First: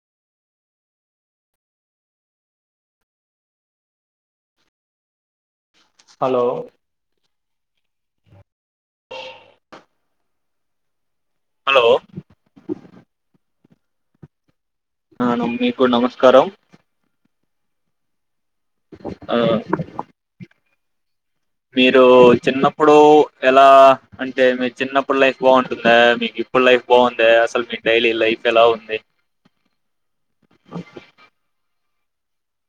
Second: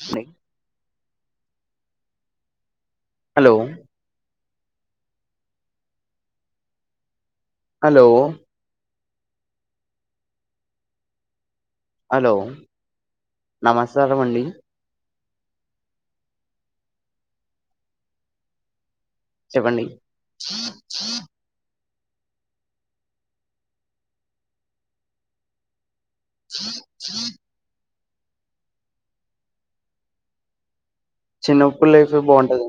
స్నె hello hello hello hello నమస్కారం అండి అవును మీకు నమస్కారం ఆ చెప్పండి హ మీరు చిన్నప్పుడు ఎలా అంటే మీ చిన్నప్పుడు లైఫ్ బాగుంటుంది మీకు ఇప్పుడు లైఫ్ బాగుంద అసలు మీ డైలీ లైఫ్ ఎలా ఉంటయ్ చిన్నప్పుడు లైఫే బాగుంటది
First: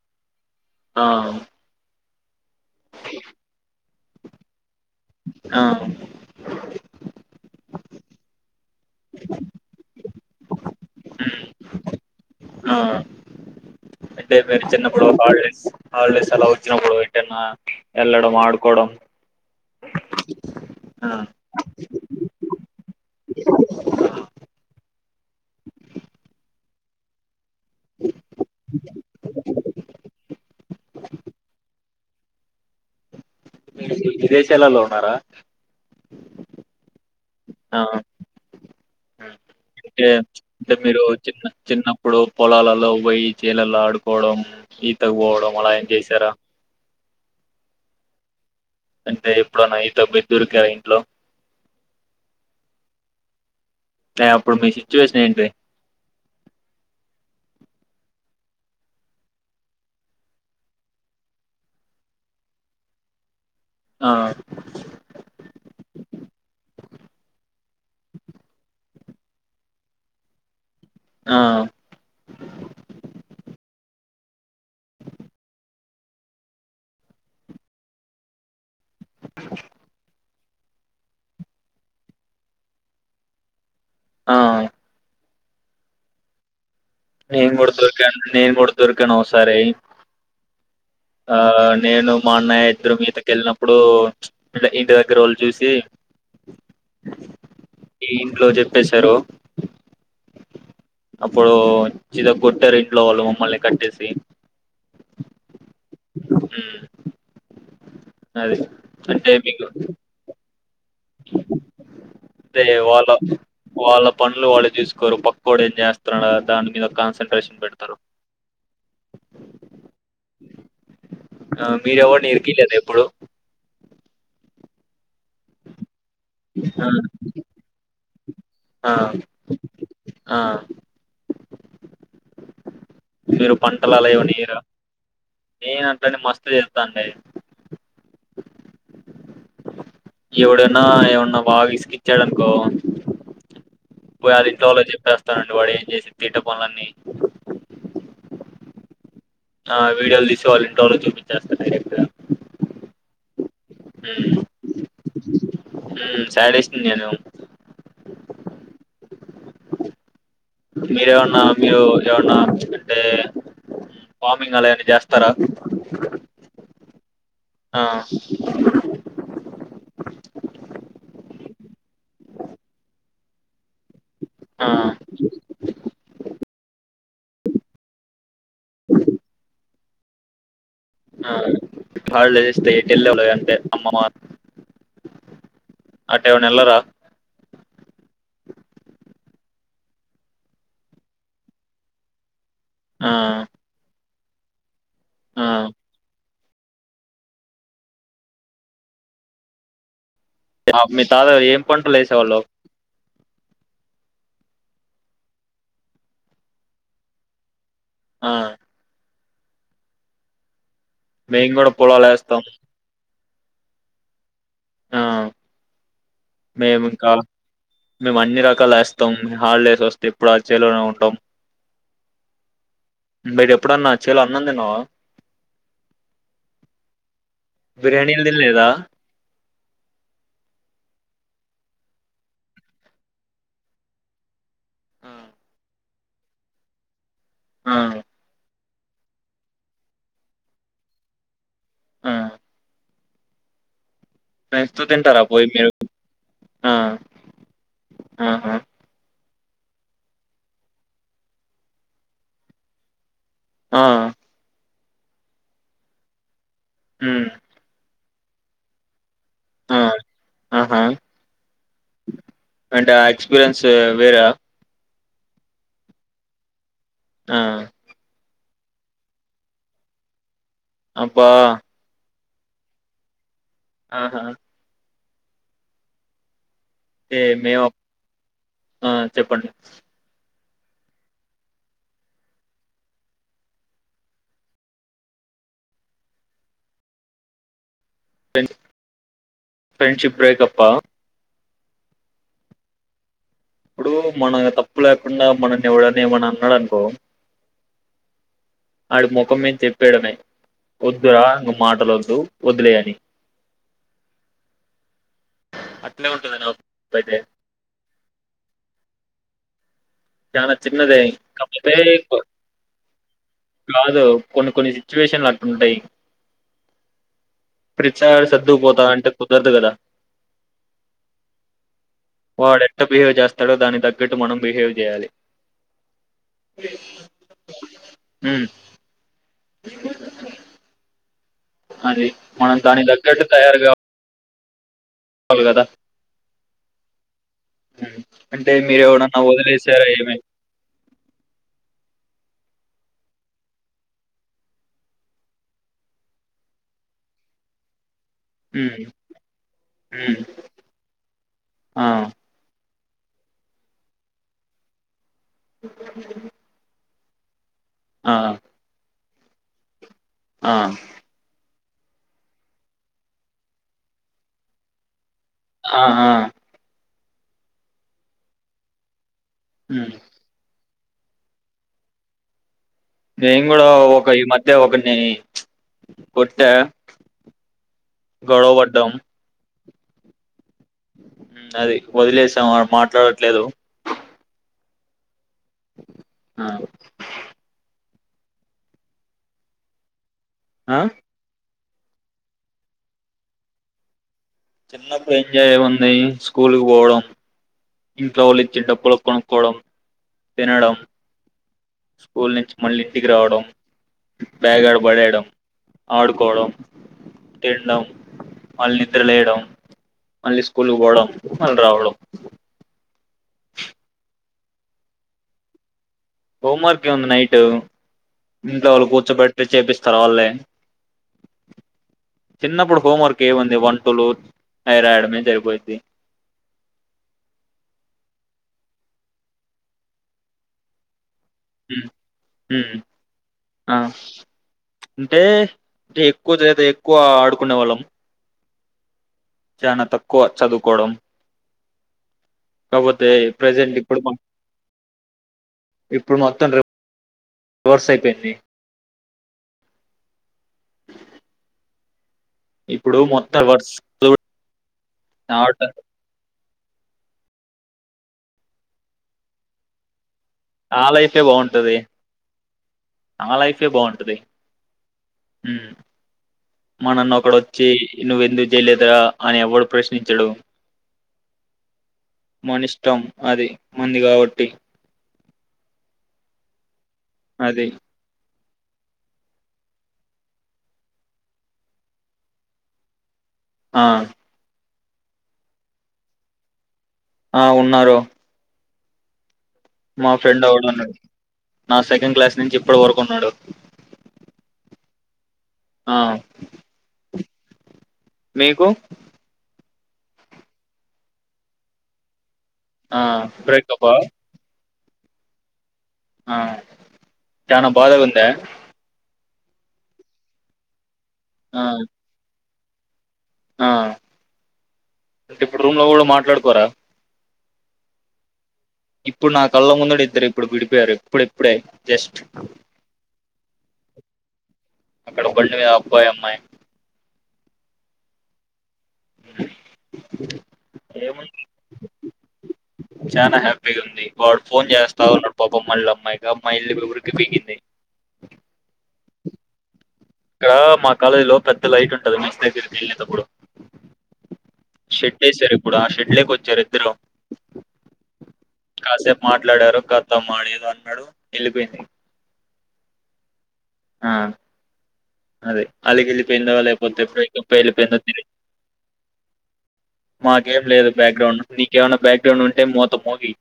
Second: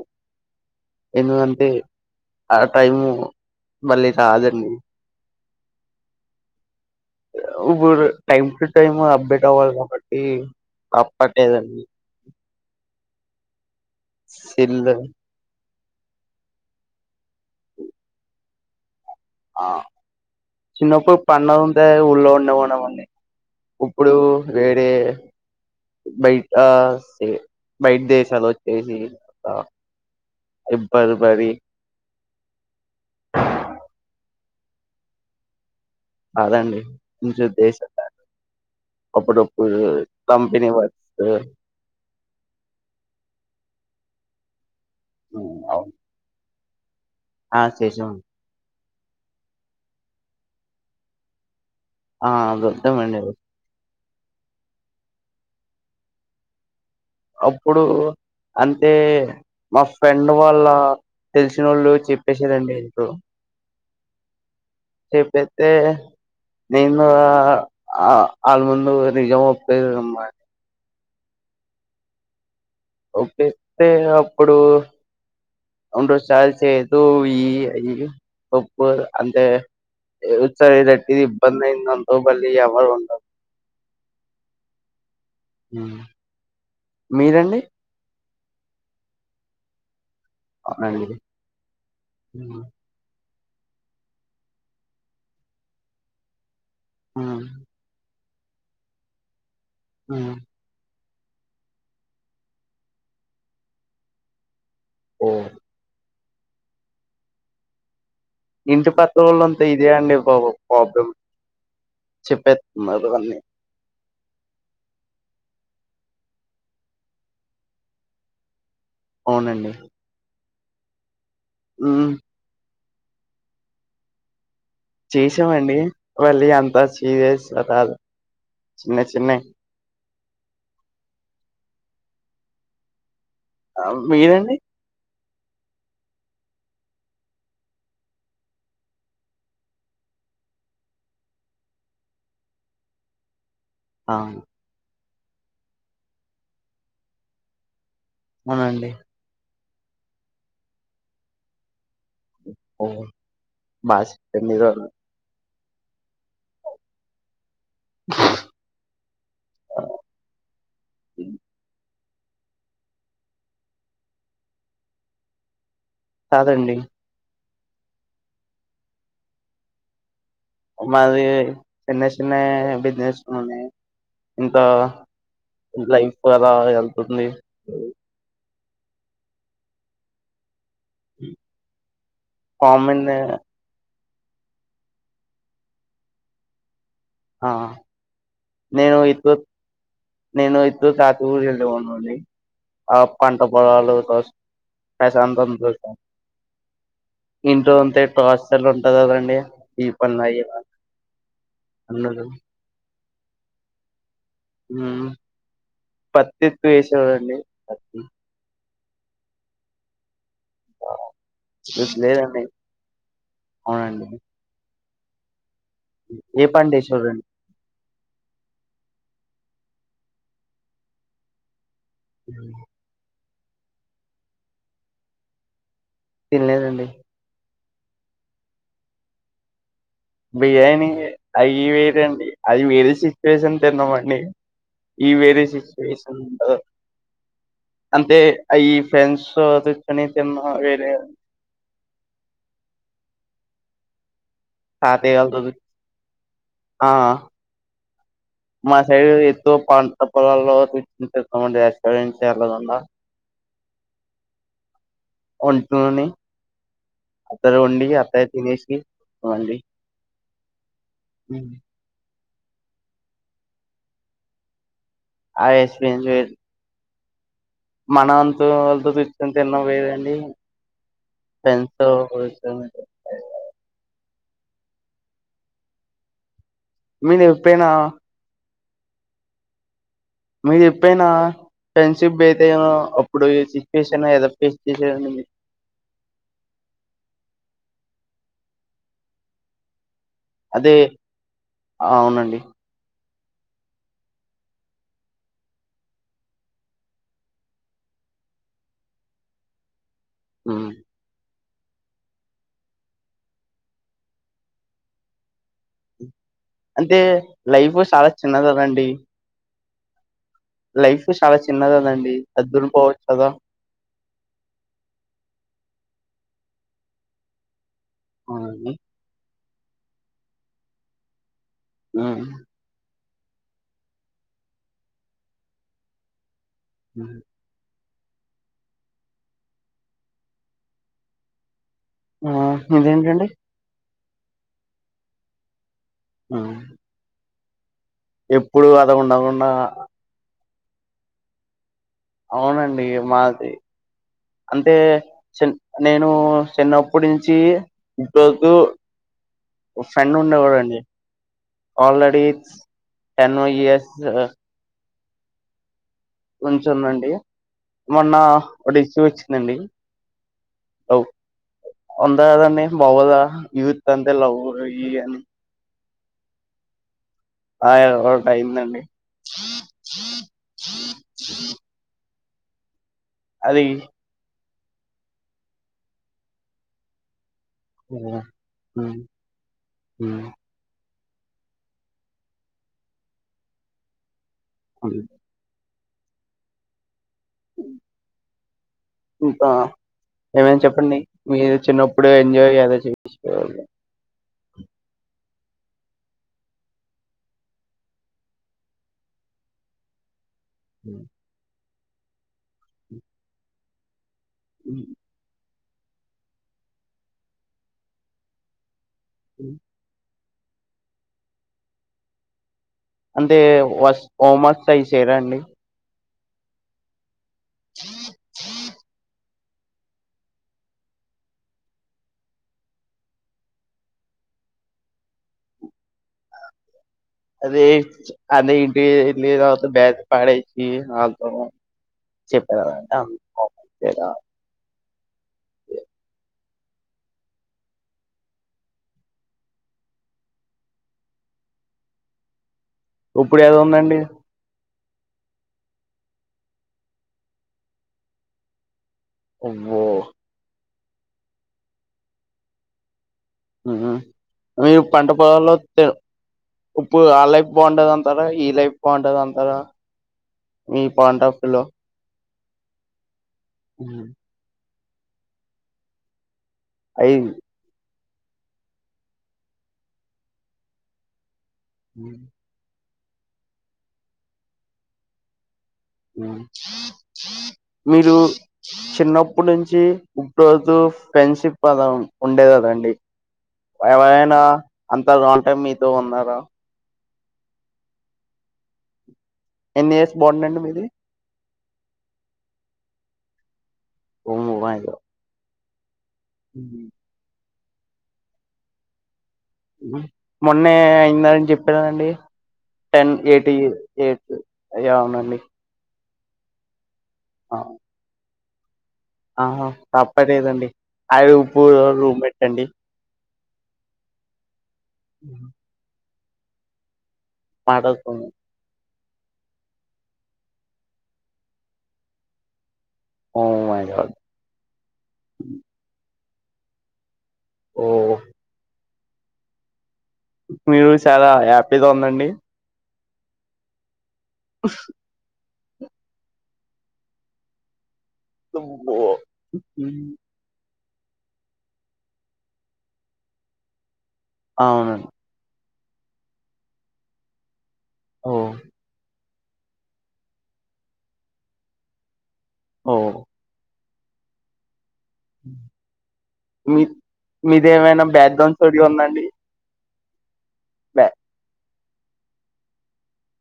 ఆ ఎందుకంటే ఆ టైము మళ్ళీ రాదండి ఆ వుబుడు టైం టు టైం అప్డేట్ అవ్వాలి కాబట్టి తప్పట్టేదండి ఆ అంటే మీరు సెల్లు చిన్నప్పుడు హాలిడేస్ హాలిడేస్ అలా వచ్చినప్పుడు ఎటన్నా వెళ్ళడం ఆడుకోవడం ఆ చిన్నప్పుడు పండ కే ఊళ్ళో ఉండమనమండి ఇప్పుడు వేరే బయట బయట దేశాలు వచ్చేసి ఇక [unintelligible] ఆ విదేశాలలో ఉన్నారా కాదండి ఆ ఉమ్. [unintelligible] అప్పుడప్పుడు అంటే కంపెనీ వర్క్స్ ఇప్పుడు పొలాలలో పోయి చేలల్లో ఆడుకోవడం ఈతకు పోవడం అలా అవును ఏం చేశారా ఆ చేశామ్ అండి అంటే ఎప్పుడన్న ఈతకి పొయ్ దొరికార ఇంట్లో ఆ దొరికామండి అంటే అప్పుడు మీ సిచ్యువేషన్ ఏంది అప్పుడు అంటే మా ఫ్రెండ్ వాళ్ళ తెలిసినోళ్లు చెప్పేశారు అండి ఇంట్లో ఆ చెప్పేత్తే నేను ఆళ్ళ ముందు నిజం ఒప్పే అనమాట ఆ ఒప్పేత్తే ఇనం ప్పుడు అంటే సాల్ సేతు ఈ ఈ ఒ ప్పుడ్ అంటే ఏసారి రటిది ఇబంద ధయ్దనుకో మలి ఎవరు ఉండర్ ఆ హ నేను కూడా చూశాను నేను కూడ దొరికాను ఓ సారి అవునండి. ఆ నేను హ్మ్. మాన్నయ్య ఇద్దరం ఈతకీ కెళ్ళినప్పుడు ఇంటి దగ్గర వోళ్ళు చూసి ఆ ఇంట్లో చెప్పేశారు ఆ అప్పుడు చిద కొట్టారు ఇంట్లో వాళ్ళు మమ్మల్ని కట్టేసి ఆ ఊ ఇంటి పత్ర రోళంతా ఇదే అండి బాబు పాపం అంటే చిపెత్ వాళ్ళ అదవన్ని వాళ్ళ పనులు వాళ్ళు చూసుకోరు పక్కోడు ఏం చేస్తున్న దాని మీద కాన్సన్ట్రేషన్ పెడతారు అవునండి ఆ మ్మ్. మీరేవనిర్కిల ఎప్ ప్పుడు చేసామండి మళ్ళీ అంతా ఆ చసేస్త రాదు ఆ చిన్న చిన్న ఆ మీరు పంటలు అలా ఏవన ఏయర మీరండి నేన అట్లనే మస్తు చేస్తాండి ఎవడైన్నా ఏమన్నా బాగా ఇసుకిచ్చాడనుకో ఆ, పోయ అల ఇంట్లో వాళ్ళ చెప్పేస్ తానండి వాడు ఏం చేసిండు తీట పనులన్నీ అవునండి ఆ వీడియోలు తీసి వాళ్ళ ఇంట్లో వాళకు చూపించెస్త డైరెక్ట్గా ఓ మాస్ పెళ్లిగారు ఊ సడేసును నేను [unintelligible] మీరేమన్నా మీరు ఎవన్న అంటే వాార్మింగ్ అలా ఏమన్నా చేస్తారా కాదండి ఆ [unintelligible] మాది చిన్న చిన్న బిజినెస్ ఉ ఇంత ఆ లైఫ్ అదా ఒక్ లీ ఆ బాళ ఇస్త కామన్ పెళ్ళోలా అంతే అమ్మమ్ మా అట్టేవన్ ఎలార ఆ నేను ఇప్పు నేను ఇప్పు తాత ఊరు వెళ్ళ ఉనండి ఆ పంట పొలలు పశ్ పైసలంత ఆ [unintelligible] ఇంట్లో ఉంటె టార్చర్ ఉంటది కదండి పనులు అయ్యి మీ తాత ఏం పంట ఉండదు లేసేవాలు పత్తి ఎఎక్కువ ఏసేవాడండి ఆ మేము గుడా ఇప్పుడు లేదండి పొలలేస్తాం అవునండి ఆ ఏ పంట మేము ఇంకా వేసేవారండి మేము అన్ని రకాల ఏస్తాం మొత్తం హల్డేస్ వస్తే ఎప్పుడు ఆ చేలోనే ఉంటాం హ్మ్ మీరెప్పుడన్నా చేల అన్నం తిన్నావ తిన్ లేదండి బిర్యానీలు తినలేదా బియానీ అవి వేరండి అది వేరే సిచ్యువేషన్ తిన్నామండి. ఈ వేరే ఆ సిచ్యువేషన్ [unintelligible] ఆ అంతే ఆ ఈ ఫ్రెండ్స్ తెచ్చుకొని తిన్న వేరే ఆ ఫ్రెండ్స్ తో కాతే తింటారా పోయి కాల్తది మీరు ఆ ఆహా మా సైడులేద్ పంట పొలాల్లో [unintelligible] ఆ వొంటోని ఉమ్ అతర వోండి అత్తే తినేసి వండి ఆ ఆహా హ్మ్ అంటే ఆ ఎక్స్పీరియన్స్ వేర ఆ ఎక్స్‌పీన్స్యూ వేరు ఆ వాళ్ళతో తిట్లు తిన్నమెయండి. అబ్బా ఫ్రెండ్స్ తో [unintelligible] ఆహా మీ ఏ మేము నెప్పేనా ఆ చెప్పండి మీరు చెప్పయినా ఫ్రెండ్షిప్ డే అయితే అ అప్పుడు ఈ సిచ్యుయేషన్దో ఫేస్ చేస ఫ్రడ్ ఫ్రెండ్షిప్ బ్రేక్ అప్ హా అదే అవునండి ఇప్పుడు మన తప్పు లేకుండా మనని ఎవ్వడనిమని అన్నాడు అనుకో ఆడు మొఖం మీద జెప్పి పేడమే ఉమ్. వాద్దను మాటలు వోద్దు వద్దులేయని అట్లే ఉం అంటే లైఫ్ చాలా చిన్నది గాదండి. చానా చిన్నదే చాలా కాకపోతే చిన్నది కదండి సర్దుకుని పోవచ్చు కదా కాదు. కొన్ని కొన్ని సిచ్యువేషన్లు అట్ల ఉంటాయి ప్రతీ సారి అవునండి సర్దుకుపోతాను అంటే కుదరదు గాదా ఆ బిహేవ్ చేస్తడో దానీకి తగ్గటు మనం బిహేవ్ చేయాలి హ్ హ్ అది ఆ మనం దాని తగ్గట్టు ఇదేంటండి తయారు గావ కొల్ కత్త ఆ అంటే మీరూ ఎవడన్నా ఉండకుండా వదిలేసారా ఏమీ అవునండి. మాది అంటే చి నేను చిన్నప్పటి నుంచి ఇన్నీ రోజులు ఉమ్, ఒక ఫ్రెండ్ ఉమ్, ఉండే వాడండి. ఆ, ఆల్రెడీ కనీ నువ్వూ యస్ ఉంచ నండి మొన్న ఆ, ఒక ఇష్యూ వచ్చి నండి ఆ ఒందదని బవదా యూత్ అంతే లవ్ ఈ అని ఆ ఆ ఆవ ఒకటి అయిందండి హ్ హ నేను కూడా ఒక ఈ మధ్య [unintelligible] ఒకన్నీ కొట్ట [unintelligible] ఆ హ్ అది వదిలేసాం అడు మాట్లాడట్లేదు. ఐ ఆ ఇంకా ఏమేనా ఆ? చెప్పండి మీరు చిన్నప్పుడు ఎంజాయ్ చేద చే చిన్నప్పుడు ఎంజాయ్ ఎం ఉంది స్కూల్కి పోవడం, ఇంట్లో వాళ్ళ ఇచ్చి డబ్బులు కొనుక్కోవడం తినడం స్కూల్ నుంచి మళ్ళీ ఇంటికి రావడం బ్యాగ్ అడా పడేయడం ఆడుకోవడం తినడం అళ్ళిన్ ద్ర లేయడం మళ్ళీ స్కూల్కి పోవడం మళ్ళీ రావడం అంటే వ హోమస్ ట్రై చేయరా అండి హోమ్వార్క్ ఏముంది నైట్ ట్టేవ్ ఇంట్లో వాళ్ళు కూర్చోబెట్ లేద్ చేపిస్తారు ఆళ్ళే చిన్నప్పుడు హోం వర్క్ ఏముంది వన్ టూలు హై రాయడమే జరిపోద్ది. అరేయ్ ఆ నే ఇంటివోయి నీళ్ళు తాగొత్తా [unintelligible] ఆ ఉమ్, ఉమ్, చెప్పదంట ఆ ఆ వేదా అంటే ఎక్కువ జేత ఎక్కువ ఆడుకునే వాళ్ళం చనా తక్కువ చదువుకోవడం కాకపోతే ఇప్పుడు ఏదో ప్రజెంట్ ఉందండి ఇప్పుడు ఇప్పుడు మొత్తం రి వర్స్ అయిపోయింది అబ్బో ఇప్పుడు మొ ఆ మీ పంట పొలాల్లో తె ఇప్పు ఆ లైఫ్ బాగుంటది అంటారా ఈ లైఫ్ బాగుంటది అంటారా మీ ఆ లైఫే పాయింట్ ఆఫ్ వ్యూ లో బాగుంటది అ లైఫే బాగుంటది హ్మ్ అయి మనన్న ఒక్కడు వచ్చి నువ్వెందుకు జేయలేదరా అని ఎవడు ప్రశ్నించడు హ్మ్ మన ఇష్టం అది మన్ది కాబట్టి అ అది మీరు చిన్నప్పుడు నుంచి ఇప్పుడో జూ ఫ్రెండ్షిప్ పదం ఉండేద్ కదండి ఆ ఎవరైనా అంత లాంగ్ టైమ్ మీతో ఉన్నారా ఆ ఉన్నారు ఎన్ని మా ఇయర్స్ బాండ్ ఫ్రెండ్ అండి మీది ఓడున్నడు నా సెకండ్ క్లాస్ నుంచి ఇప్పడు వరకున్నడు ఓ మై గా ఆ హ్మ్ మీకు మొన్నే అయిందని జెప్పా కదండి ఆ టెన్ ఎయిటీ బ్రేకప్ ఎయిట్ అయ్య అవునండి ఆ ఆ చానా బాధగుంద్య ఆహా తప్పదేదండి ఆ [unintelligible] రండి ఆ అంటే ఇప్పుడు రూమ్ లో కూడా మా మాట్లాడుకోరా పడకు ఇప్పుడు నా కళ్ళ ముందడు ఇద్దరు ఇప్పుడు విడిపోయారు ఇప్పుడుప్పుడే జస్ట్ ఓ మై గాడ్ అక్కడ ఒక్కలే అబ్బాయి అమ్మాయి ఓ అ మీరు చాలా హ్యాపీగా ఉందండి చాలా హ్యాపీగా ఉంది వాడు ఫోన్ చేస్తా ఉ పాపం మల్ల [unintelligible] దిగింది ఓ హ్మ్. [unintelligible] మా కాలేజీలో పెద్ద లైట్ ఉంటుంది మెస్ దగ్గరికి వెళ్ళేటప్పుడు అవునండి షుడ్ యేరు ఇప్పుడు ఆ షుడ్ లోకి వచ్చారు ఇద్దరు ఓ కాసే మాట్లాడారు కత [unintelligible] అన్నాడు వెళ్ళిపోయింది ఓ ఆ అదే అలిగి వెళ్ళిపోయింది మీ లేకపోతే బ్రేక్ అప్ అయి వెళ్ళిపోయింది మీదేమైనా తెలియద్ బ్యాక్గ్రౌండ్ స్టోరీ ఉందండి మాకేం లేదు బ్యాక్గ్రౌండ్ నీ ఏమనా బ్యాక్గ్రౌండ్ ఉంటే మూత మోగి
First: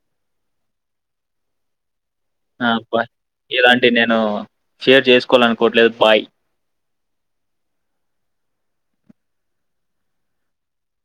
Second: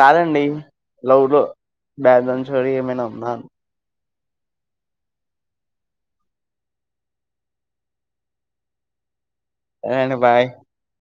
కాదండి లవ్ లో బ్యాక్గ్రౌండ్ స్టోరీ ఏమైనా ఉన్నా నే షేర్ చేసుకోవాలనుకోవట్లేదు బాయ్ [unintelligible] బాయ్